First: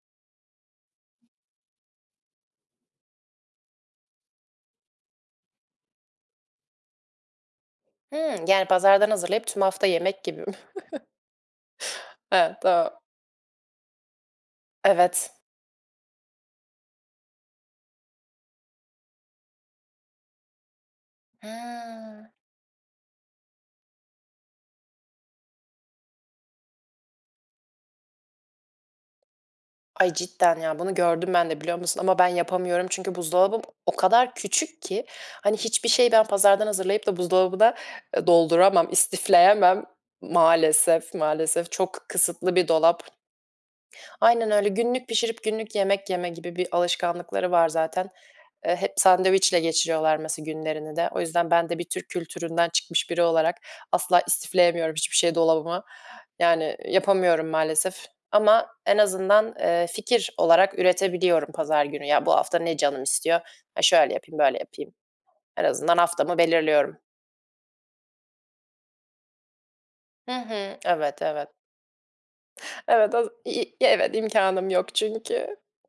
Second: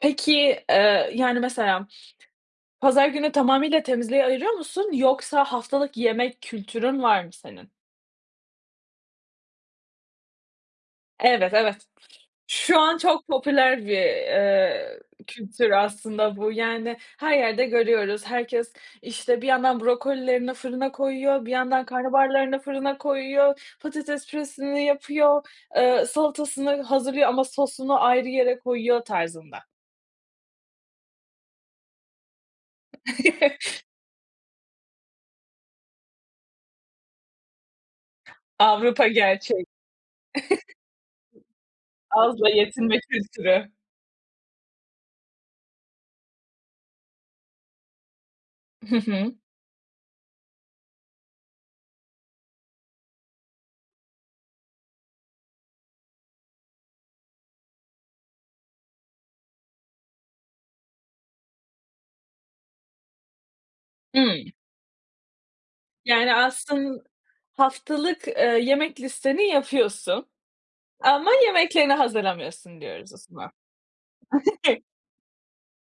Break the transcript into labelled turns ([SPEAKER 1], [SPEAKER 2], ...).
[SPEAKER 1] Peki, eee, yani mesela pazar günü tamamıyla temizliğe ayırıyor musun yoksa haftalık yemek kültürün var mı senin?
[SPEAKER 2] Hımm. Yani pazardan hazırlayıp tüm hafta yemek gibi mi?
[SPEAKER 1] Evet, evet.
[SPEAKER 2] Evet.
[SPEAKER 1] Şu an
[SPEAKER 2] Tamam.
[SPEAKER 1] çok popüler bir, eee,
[SPEAKER 2] Evet.
[SPEAKER 1] kültür aslında bu. Yani her yerde görüyoruz herkes, işte, bir yandan brokolilerini fırına koyuyor, bir yandan
[SPEAKER 2] Hıı.
[SPEAKER 1] karnabaharlarını fırına koyuyor, patates püresini yapıyor, ııı, salatasını hazırlıyor ama sosunu ayrı yere koyuyor tarzında.
[SPEAKER 2] Ay, cidden ya. Bunu gördüm ben de, biliyor musun? Ama ben yapamıyorum çünkü buzdolabım o kadar küçük ki! Hani hiçbir şeyi ben pazardan hazırlayıp da buzdolabına, ııı, dolduramam,
[SPEAKER 1] Avrupa gerçeği.
[SPEAKER 2] istifleyemem Maalesef, maalesef, çok
[SPEAKER 1] Azla
[SPEAKER 2] kısıtlı bir
[SPEAKER 1] yetinme
[SPEAKER 2] dolap.
[SPEAKER 1] kültürü.
[SPEAKER 2] Aynen öyle. Günlük pişirip günlük yemek yeme gibi bir alışkanlıkları var zaten. Eee, hep
[SPEAKER 1] Hı hı.
[SPEAKER 2] sandviçle geçiriyorlar mesela günlerini de. O yüzden ben de bir Türk kültüründen çıkmış biri olarak asla istifleyemiyorum hiçbir şey dolabıma. Yani yapamıyorum maalesef ama en azından, eee, fikir olarak üretebiliyorum pazar günü. Ya, bu hafta ne canım istiyor? "A, şöyle yapayım,
[SPEAKER 1] Hımm.
[SPEAKER 2] böyle yapayım." En azından
[SPEAKER 1] Yani
[SPEAKER 2] haftamı belirliyorum.
[SPEAKER 1] aslın Haftalık, eee, yemek listeni yapıyorsun
[SPEAKER 2] Hı hı. Evet,
[SPEAKER 1] ama
[SPEAKER 2] evet.
[SPEAKER 1] yemeklerini hazırlamıyorsun diyoruz
[SPEAKER 2] Evet,
[SPEAKER 1] o
[SPEAKER 2] as i
[SPEAKER 1] zaman.
[SPEAKER 2] i ya, evet, imkânım yok çünkü.